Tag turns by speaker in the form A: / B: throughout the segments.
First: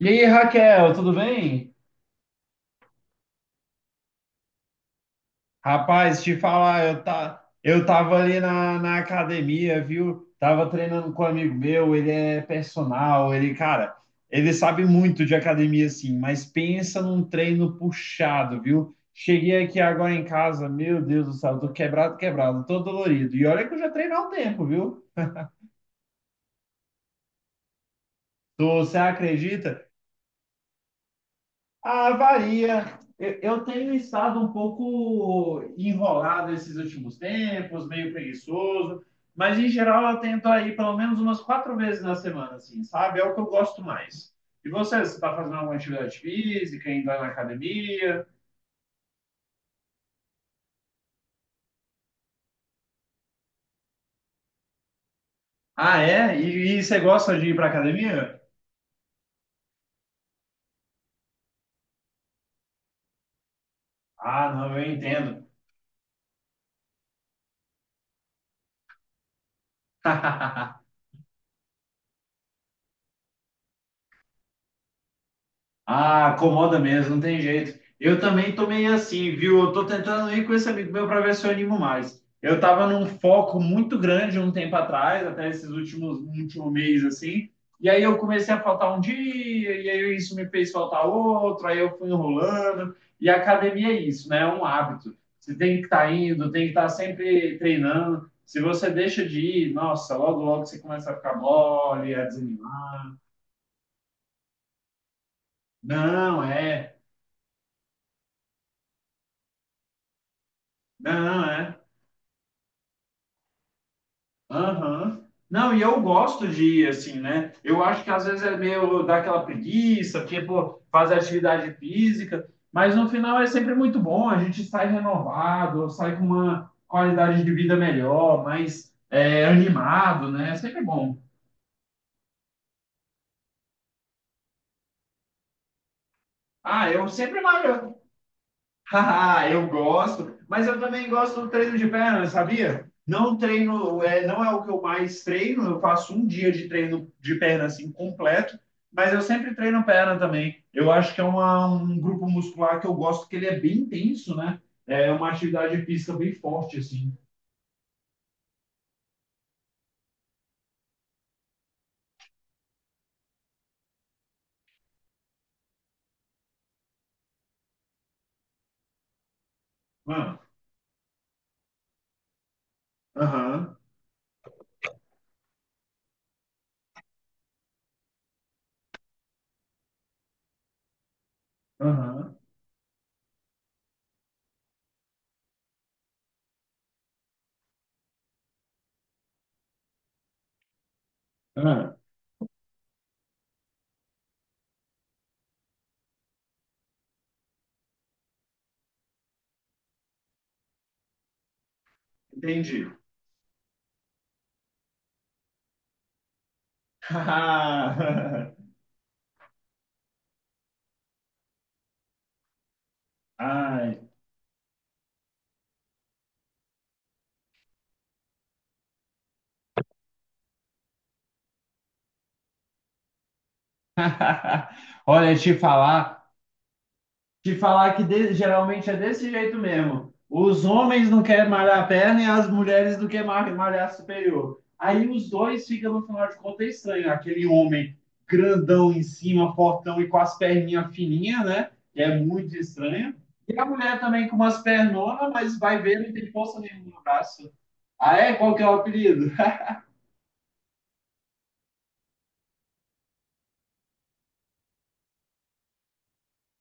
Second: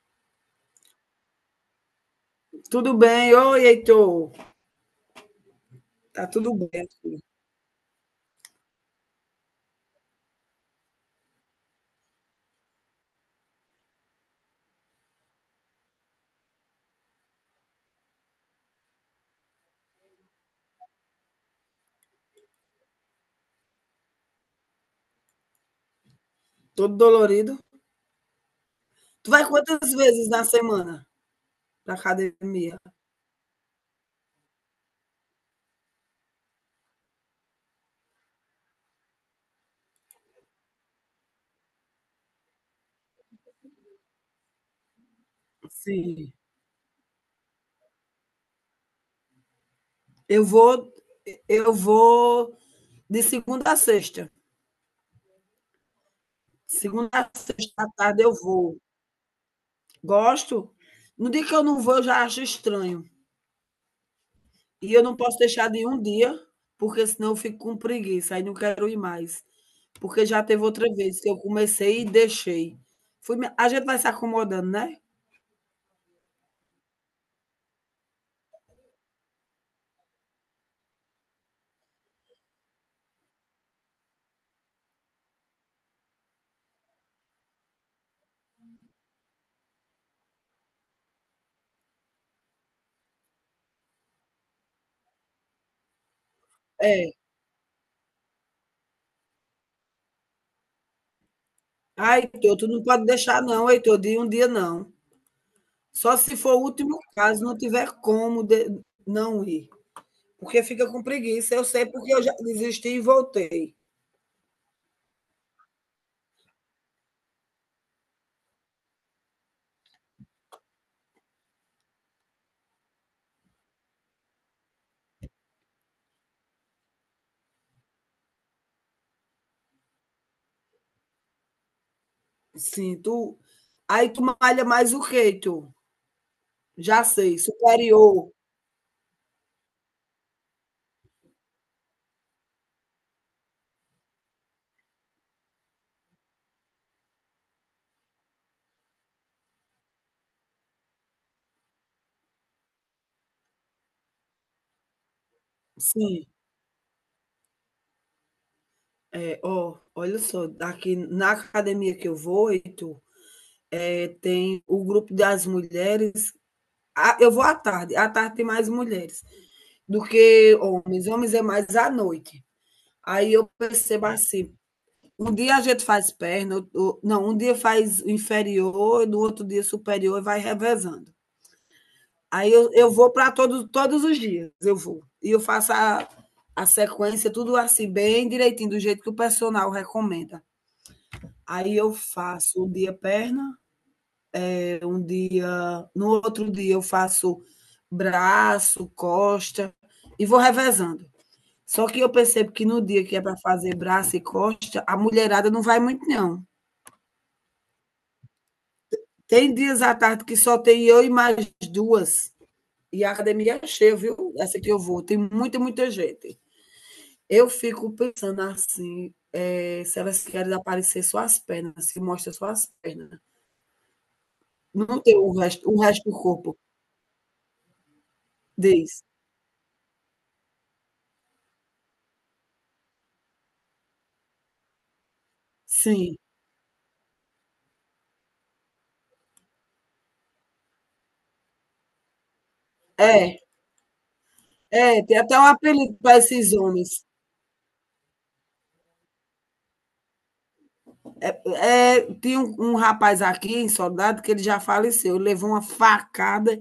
A: E aí, Raquel, tudo bem?
B: Tudo bem? Oi, Heitor.
A: Rapaz,
B: Tá
A: te
B: tudo
A: falar,
B: bem,
A: eu,
B: filho.
A: tá, eu tava ali na academia, viu? Tava treinando com um amigo meu, ele é personal, ele, cara, ele sabe muito de academia, assim, mas pensa num treino puxado, viu? Cheguei aqui agora em casa, meu Deus do céu, tô quebrado, tô dolorido. E olha que eu já treino há um tempo, viu?
B: Todo dolorido.
A: Você
B: Tu vai
A: acredita?
B: quantas vezes na semana pra
A: Ah,
B: academia?
A: varia. Eu tenho estado um pouco enrolado esses últimos tempos, meio preguiçoso, mas em geral eu tento aí pelo menos umas 4 vezes na semana, assim, sabe? É o que eu gosto mais. E você está fazendo alguma atividade
B: Sim.
A: física, indo lá na academia?
B: Eu vou, eu vou de segunda a sexta.
A: Ah, é? E você
B: Segunda
A: gosta
B: a
A: de ir para
B: sexta à tarde eu
A: academia?
B: vou. Gosto. No dia que eu não vou, eu já acho estranho.
A: Ah, não, eu
B: E eu não posso
A: entendo.
B: deixar de ir um dia, porque senão eu fico com preguiça, aí não quero ir mais. Porque já teve outra vez que eu comecei e deixei. A gente vai se acomodando, né?
A: Ah, acomoda mesmo, não tem jeito. Eu também tô meio assim, viu? Eu tô tentando ir com esse amigo meu para ver se eu animo mais. Eu tava num foco muito grande um tempo atrás, até esses últimos último mês assim. E aí eu comecei a faltar um dia, e aí isso me fez faltar outro, aí eu fui enrolando. E a academia é isso, né? É um hábito. Você tem que estar indo, tem que estar
B: É.
A: sempre treinando. Se você deixa de ir, nossa, logo logo você começa a ficar mole,
B: Ah,
A: a
B: Heitor, tu não
A: desanimar.
B: pode deixar, não, Heitor, de um dia não. Só se
A: Não,
B: for o
A: é.
B: último caso, não tiver como não ir. Porque fica com
A: Não,
B: preguiça. Eu
A: é.
B: sei porque eu já desisti e voltei.
A: Aham. Não, e eu gosto de ir assim, né? Eu acho que às vezes é meio daquela preguiça, porque, pô, fazer atividade física, mas no final é sempre muito bom, a gente sai renovado, sai com uma qualidade de vida melhor, mais é, animado, né? É sempre bom.
B: Sim, tu. Aí tu malha mais o que, Heitor?
A: Ah,
B: Já
A: eu
B: sei,
A: sempre malho.
B: superior.
A: Haha, eu gosto, mas eu também gosto do treino de perna, sabia? Não treino, é, não é o que eu mais treino, eu faço um dia de treino de perna assim completo, mas eu sempre treino perna também. Eu acho que é um grupo muscular que eu gosto, que ele é bem intenso, né? É uma atividade física
B: Sim.
A: bem forte, assim.
B: É, ó, olha só, aqui na academia que eu vou, Heitor, é, tem o grupo das mulheres. Ah, eu vou à tarde tem mais mulheres do
A: Mano,
B: que homens. Homens é mais à noite. Aí eu
A: aham,
B: percebo assim, um dia a gente faz perna, não, um dia faz inferior, no outro dia superior e vai revezando.
A: aham,
B: Aí eu vou para todos os dias, eu vou. E eu faço a sequência, tudo assim, bem direitinho, do jeito que o personal recomenda. Aí eu
A: aham.
B: faço um dia perna, um dia. No outro dia eu faço braço, costa, e vou revezando. Só que eu percebo que no
A: Entendi.
B: dia que é para fazer braço e costa, a mulherada não vai muito, não. Tem dias à tarde que só tem eu e mais duas. E a academia é cheia,
A: Ai.
B: viu? Essa que eu vou. Tem muita, muita gente. Eu fico pensando assim, é, se elas querem aparecer só as pernas, se mostra só as pernas. Não tem
A: Olha, te
B: o resto do
A: falar.
B: corpo.
A: De falar que de- Geralmente é
B: Diz.
A: desse jeito mesmo. Os homens não querem malhar a perna e as mulheres não querem malhar a superior. Aí os dois ficam, no
B: Sim.
A: final de contas, estranho. Aquele homem grandão em cima, fortão e com as perninhas fininhas, né? Que é muito estranho.
B: É,
A: E a mulher também com umas
B: é, tem
A: pernonas,
B: até um
A: mas vai
B: apelido
A: ver, não
B: para
A: tem
B: esses
A: força
B: homens.
A: nenhuma no braço. Ah, é? Qual que é o apelido?
B: É, tem um rapaz aqui em Soldado que ele já faleceu, ele levou uma facada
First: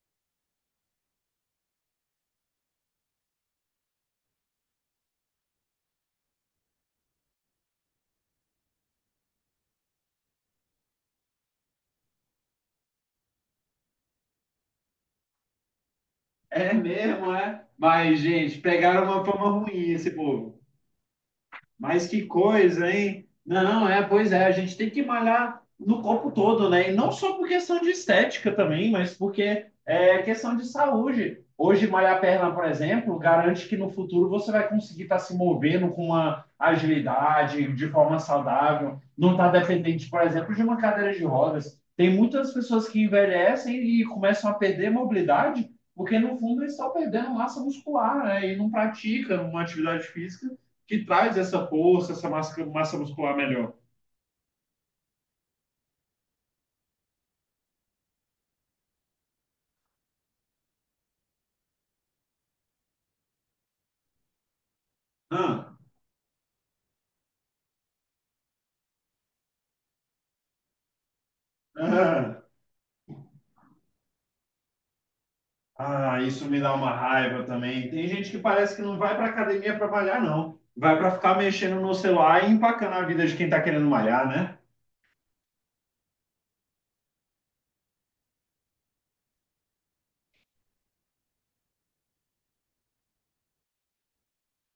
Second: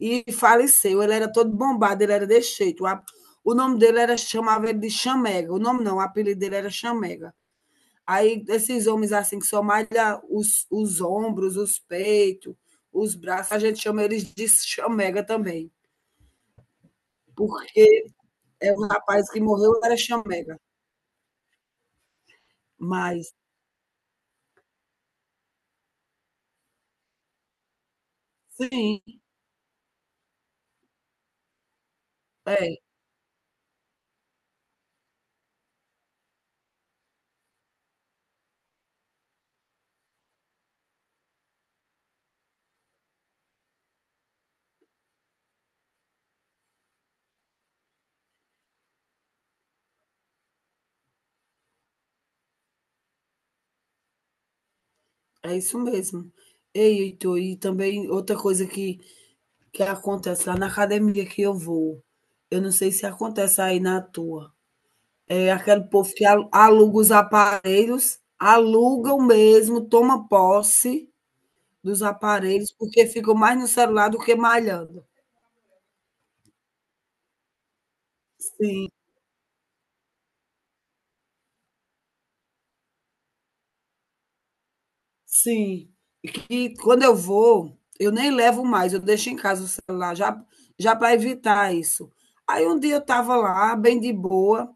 B: e faleceu. Ele era todo bombado, ele era desse jeito. O nome dele era, chamava ele de Chamega. O nome não, o apelido dele era Chamega. Aí esses homens assim que só malha os ombros, os peitos, os braços, a gente chama eles de Chamega também.
A: É mesmo, é?
B: Porque
A: Mas, gente,
B: é o
A: pegaram uma
B: rapaz que
A: fama
B: morreu
A: ruim
B: era
A: esse
B: Chamega.
A: povo. Mas que coisa, hein?
B: Mas,
A: Não, é, pois é, a gente tem que malhar no corpo todo, né? E não só por questão de estética também,
B: sim,
A: mas porque é questão de saúde. Hoje, malhar a perna, por
B: é,
A: exemplo, garante que no futuro você vai conseguir estar se movendo com uma agilidade, de forma saudável, não está dependente, por exemplo, de uma cadeira de rodas. Tem muitas pessoas que envelhecem e começam a perder mobilidade, porque no fundo eles estão perdendo massa muscular, né? E não praticam uma atividade física que traz essa força, essa massa muscular melhor.
B: é isso mesmo. Ei, Heitor, e também outra coisa que acontece lá na academia que eu vou. Eu não sei se acontece aí na tua. É
A: Ah,
B: aquele povo que aluga os aparelhos, alugam mesmo, toma posse dos
A: ah,
B: aparelhos, porque ficam mais no celular do que malhando.
A: ah, isso me dá uma raiva também. Tem gente que parece que
B: Sim,
A: não vai para academia para malhar, não. Vai para ficar mexendo no celular e empacando a vida de quem está querendo malhar, né?
B: sim. E que quando eu vou, eu nem levo mais, eu deixo em casa o celular, já, já para evitar isso. Aí um dia eu estava lá, bem de boa,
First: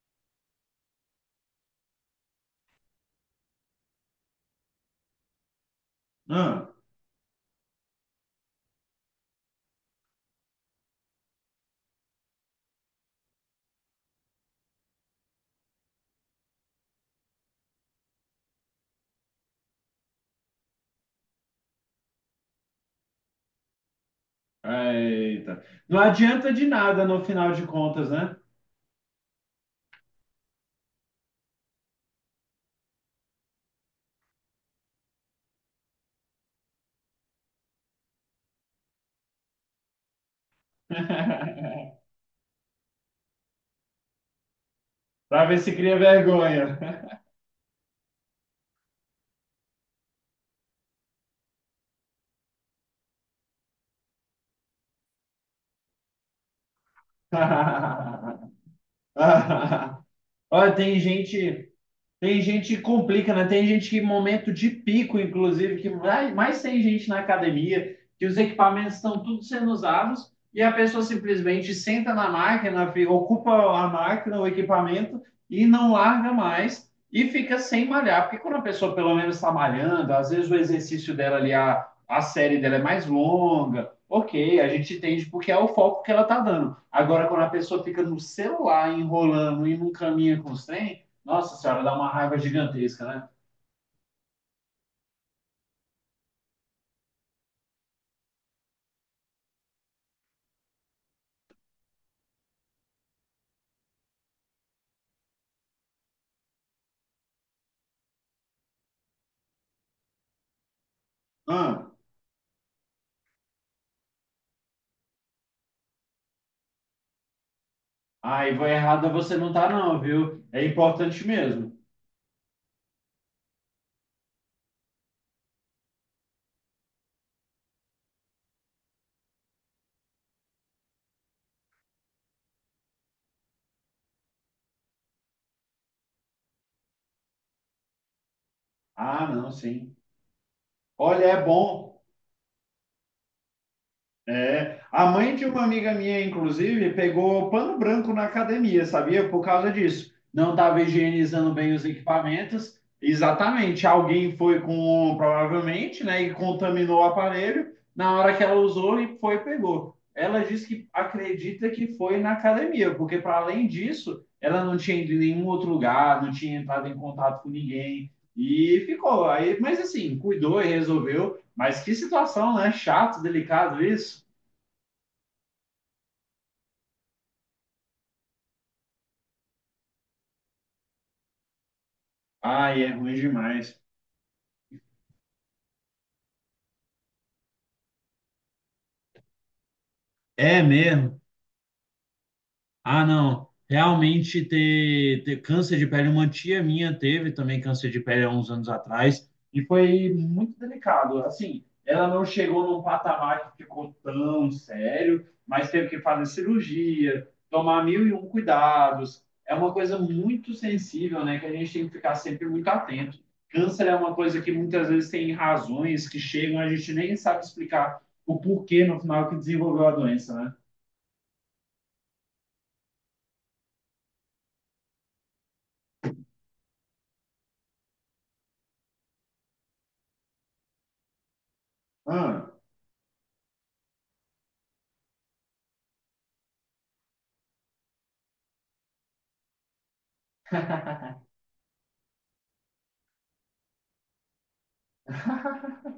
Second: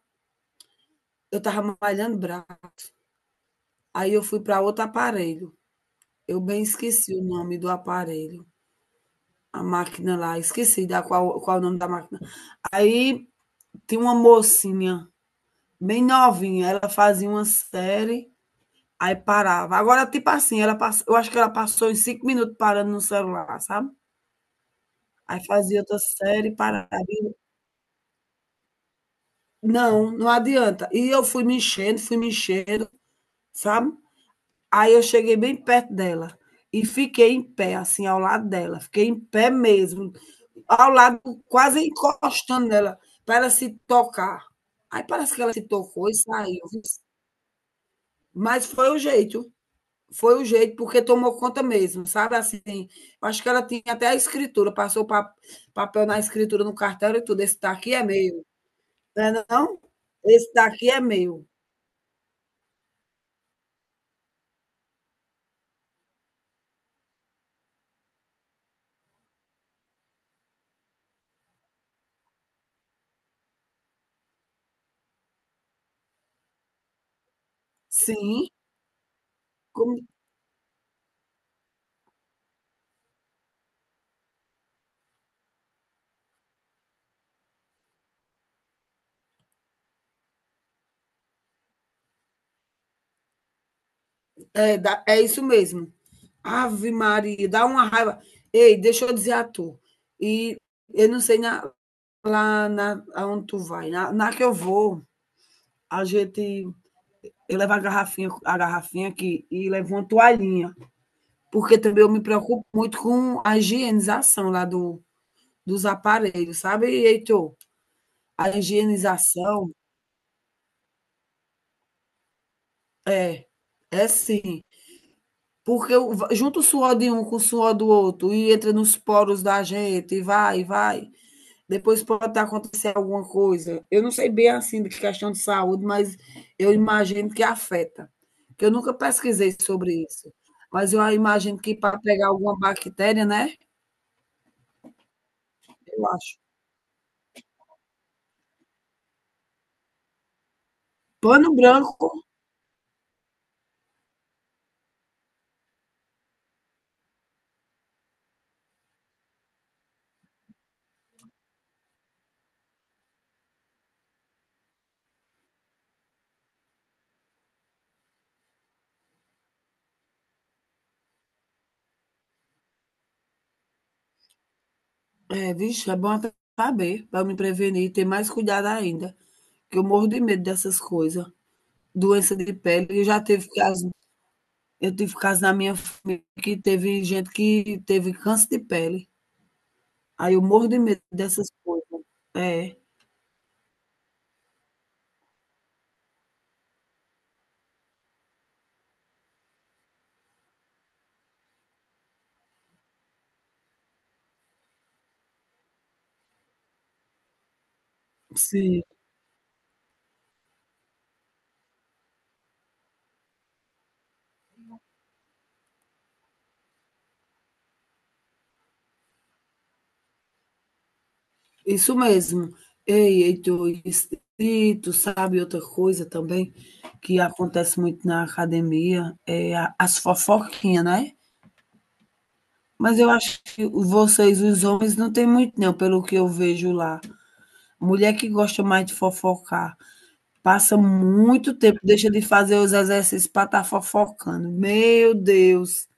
B: eu estava malhando braço. Aí eu fui para outro aparelho. Eu bem esqueci o nome do aparelho, a máquina lá, esqueci da qual o nome da máquina. Aí tinha uma mocinha, bem novinha, ela fazia uma série, aí parava. Agora, tipo assim, ela passa, eu acho que ela passou em 5 minutos parando no celular, sabe?
A: Ah,
B: Aí
A: eita.
B: fazia
A: Não
B: outra
A: adianta
B: série,
A: de
B: parava.
A: nada no
B: E
A: final de contas, né?
B: não, não adianta. E eu fui me enchendo, sabe? Aí eu cheguei bem perto dela e fiquei em pé, assim, ao lado dela. Fiquei em pé mesmo, ao lado, quase encostando nela, para ela se tocar. Aí parece que
A: Para
B: ela
A: ver
B: se
A: se cria
B: tocou e saiu.
A: vergonha.
B: Mas foi o jeito. Foi o jeito, porque tomou conta mesmo, sabe? Assim, acho que ela tinha até a escritura, passou pa papel na escritura no cartão e tudo. Esse daqui é meu. Não é não? Esse
A: Olha,
B: daqui
A: tem
B: é meu.
A: gente Tem gente que complica, né? Tem gente que, em momento de pico, inclusive, mais tem gente na academia, que os equipamentos estão tudo sendo usados, e a pessoa simplesmente senta na máquina, ocupa a máquina, o equipamento, e não larga mais, e fica sem malhar. Porque
B: Sim,
A: quando a pessoa, pelo menos, está
B: como
A: malhando, às vezes o exercício dela ali, a série dela é mais longa, ok, a gente entende porque é o foco que ela está dando. Agora, quando a pessoa fica no celular, enrolando e não caminha com os trem, nossa senhora, dá uma raiva gigantesca, né?
B: é, dá- é isso mesmo. Ave Maria, dá uma raiva. Ei, deixa eu dizer a tu. E eu não sei na, lá na aonde tu vai, na que eu vou, a gente eu levo a garrafinha aqui e levo uma toalhinha, porque
A: Ah,
B: também eu me preocupo muito com a higienização lá do, dos aparelhos, sabe, Heitor? A
A: aí vou errada você não tá,
B: higienização
A: não, viu? É importante mesmo.
B: é, é sim, porque junto o suor de um com o suor do outro e entra nos poros da gente e vai, vai. Depois pode estar acontecendo alguma coisa. Eu não sei bem assim de questão de saúde, mas eu imagino que afeta. Porque eu nunca
A: Ah, não,
B: pesquisei
A: sim.
B: sobre isso. Mas eu
A: Olha, é
B: imagino que para
A: bom.
B: pegar alguma bactéria, né?
A: É, a mãe de uma amiga
B: Eu
A: minha,
B: acho.
A: inclusive, pegou pano branco na academia, sabia? Por causa disso. Não estava
B: Pano
A: higienizando bem os
B: branco,
A: equipamentos. Exatamente. Alguém foi com, provavelmente, né, e contaminou o aparelho. Na hora que ela usou, e foi e pegou. Ela disse que acredita que foi na academia, porque para além disso, ela não tinha ido em nenhum outro lugar, não tinha entrado em contato com ninguém e ficou. Aí, mas assim, cuidou e resolveu. Mas que situação, né? Chato, delicado isso.
B: é, vixe, é bom até saber, para me prevenir e ter mais cuidado ainda. Que eu morro de medo dessas coisas. Doença de
A: Ai,
B: pele,
A: é
B: eu
A: ruim
B: já tive
A: demais.
B: caso, eu tive caso na minha família que teve gente que teve câncer de pele. Aí eu
A: É
B: morro de medo
A: mesmo.
B: dessas coisas. É.
A: Ah, não. Realmente ter câncer de pele, uma tia minha teve também câncer de pele há uns anos atrás e foi muito delicado. Assim, ela não chegou num patamar que ficou tão sério, mas teve que fazer cirurgia, tomar mil e um
B: Sim,
A: cuidados. É uma coisa muito sensível, né, que a gente tem que ficar sempre muito atento. Câncer é uma coisa que muitas vezes tem razões que chegam, a gente nem sabe explicar o porquê no final que desenvolveu a doença, né?
B: isso mesmo. Ei, Heitor, e tu sabe outra coisa também que acontece muito na academia, é as fofoquinhas, né?
A: Ah.
B: Mas eu acho que vocês, os homens, não tem muito não, pelo que eu vejo lá. Mulher que gosta mais de fofocar, passa muito tempo, deixa de fazer os exercícios para estar fofocando. Meu Deus,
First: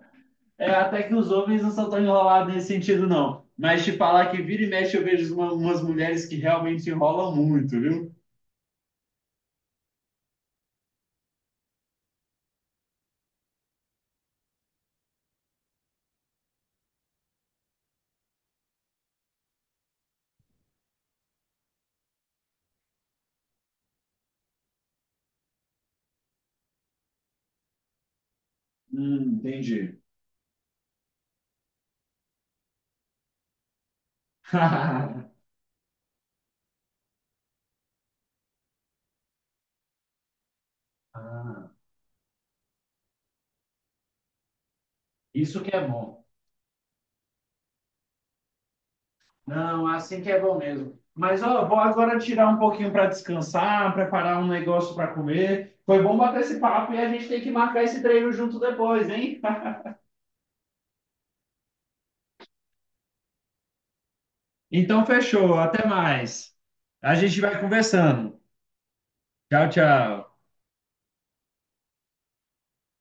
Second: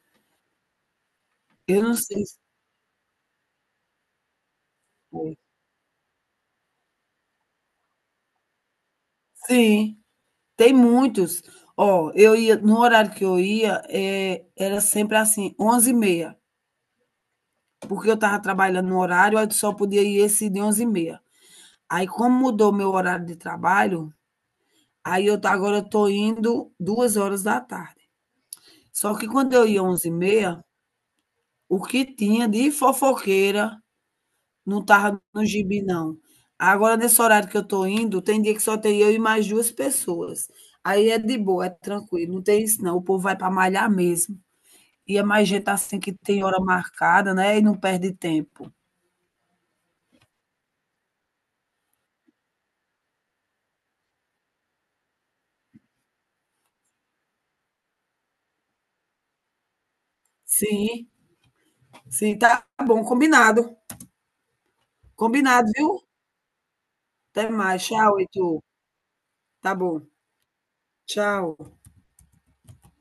A: É, até que os homens não
B: eu
A: são
B: não
A: tão
B: sei se
A: enrolados nesse sentido, não. Mas te falar que vira e mexe eu vejo
B: foi.
A: umas mulheres que realmente enrolam muito, viu?
B: Sim. Tem muitos. Ó, eu ia, no horário que eu ia, era sempre assim, 11h30, porque eu estava trabalhando no horário, aí só podia ir esse de 11h30. Aí como mudou meu horário de trabalho, aí eu tá agora eu estou indo 14h. Só que quando eu ia
A: Entendi.
B: 11h30, o que tinha de fofoqueira não estava no gibi não. Agora nesse horário que eu tô indo, tem dia que só tem eu e mais 2 pessoas. Aí é de boa, é
A: Ah,
B: tranquilo, não tem isso não, o povo vai para malhar mesmo. E é mais
A: isso
B: gente tá
A: que é
B: assim que
A: bom.
B: tem hora marcada, né, e não perde tempo.
A: Não, assim que é bom mesmo. Mas ó, vou agora tirar um pouquinho para descansar, preparar um negócio para comer. Foi bom bater esse papo e a gente tem que marcar esse treino junto depois, hein?
B: Sim, sim, tá bom, combinado.
A: Então fechou,
B: Combinado,
A: até
B: viu?
A: mais. A gente
B: Até
A: vai
B: mais. Tchau,
A: conversando.
B: Heitor.
A: Tchau,
B: Tá bom.
A: tchau.
B: Tchau.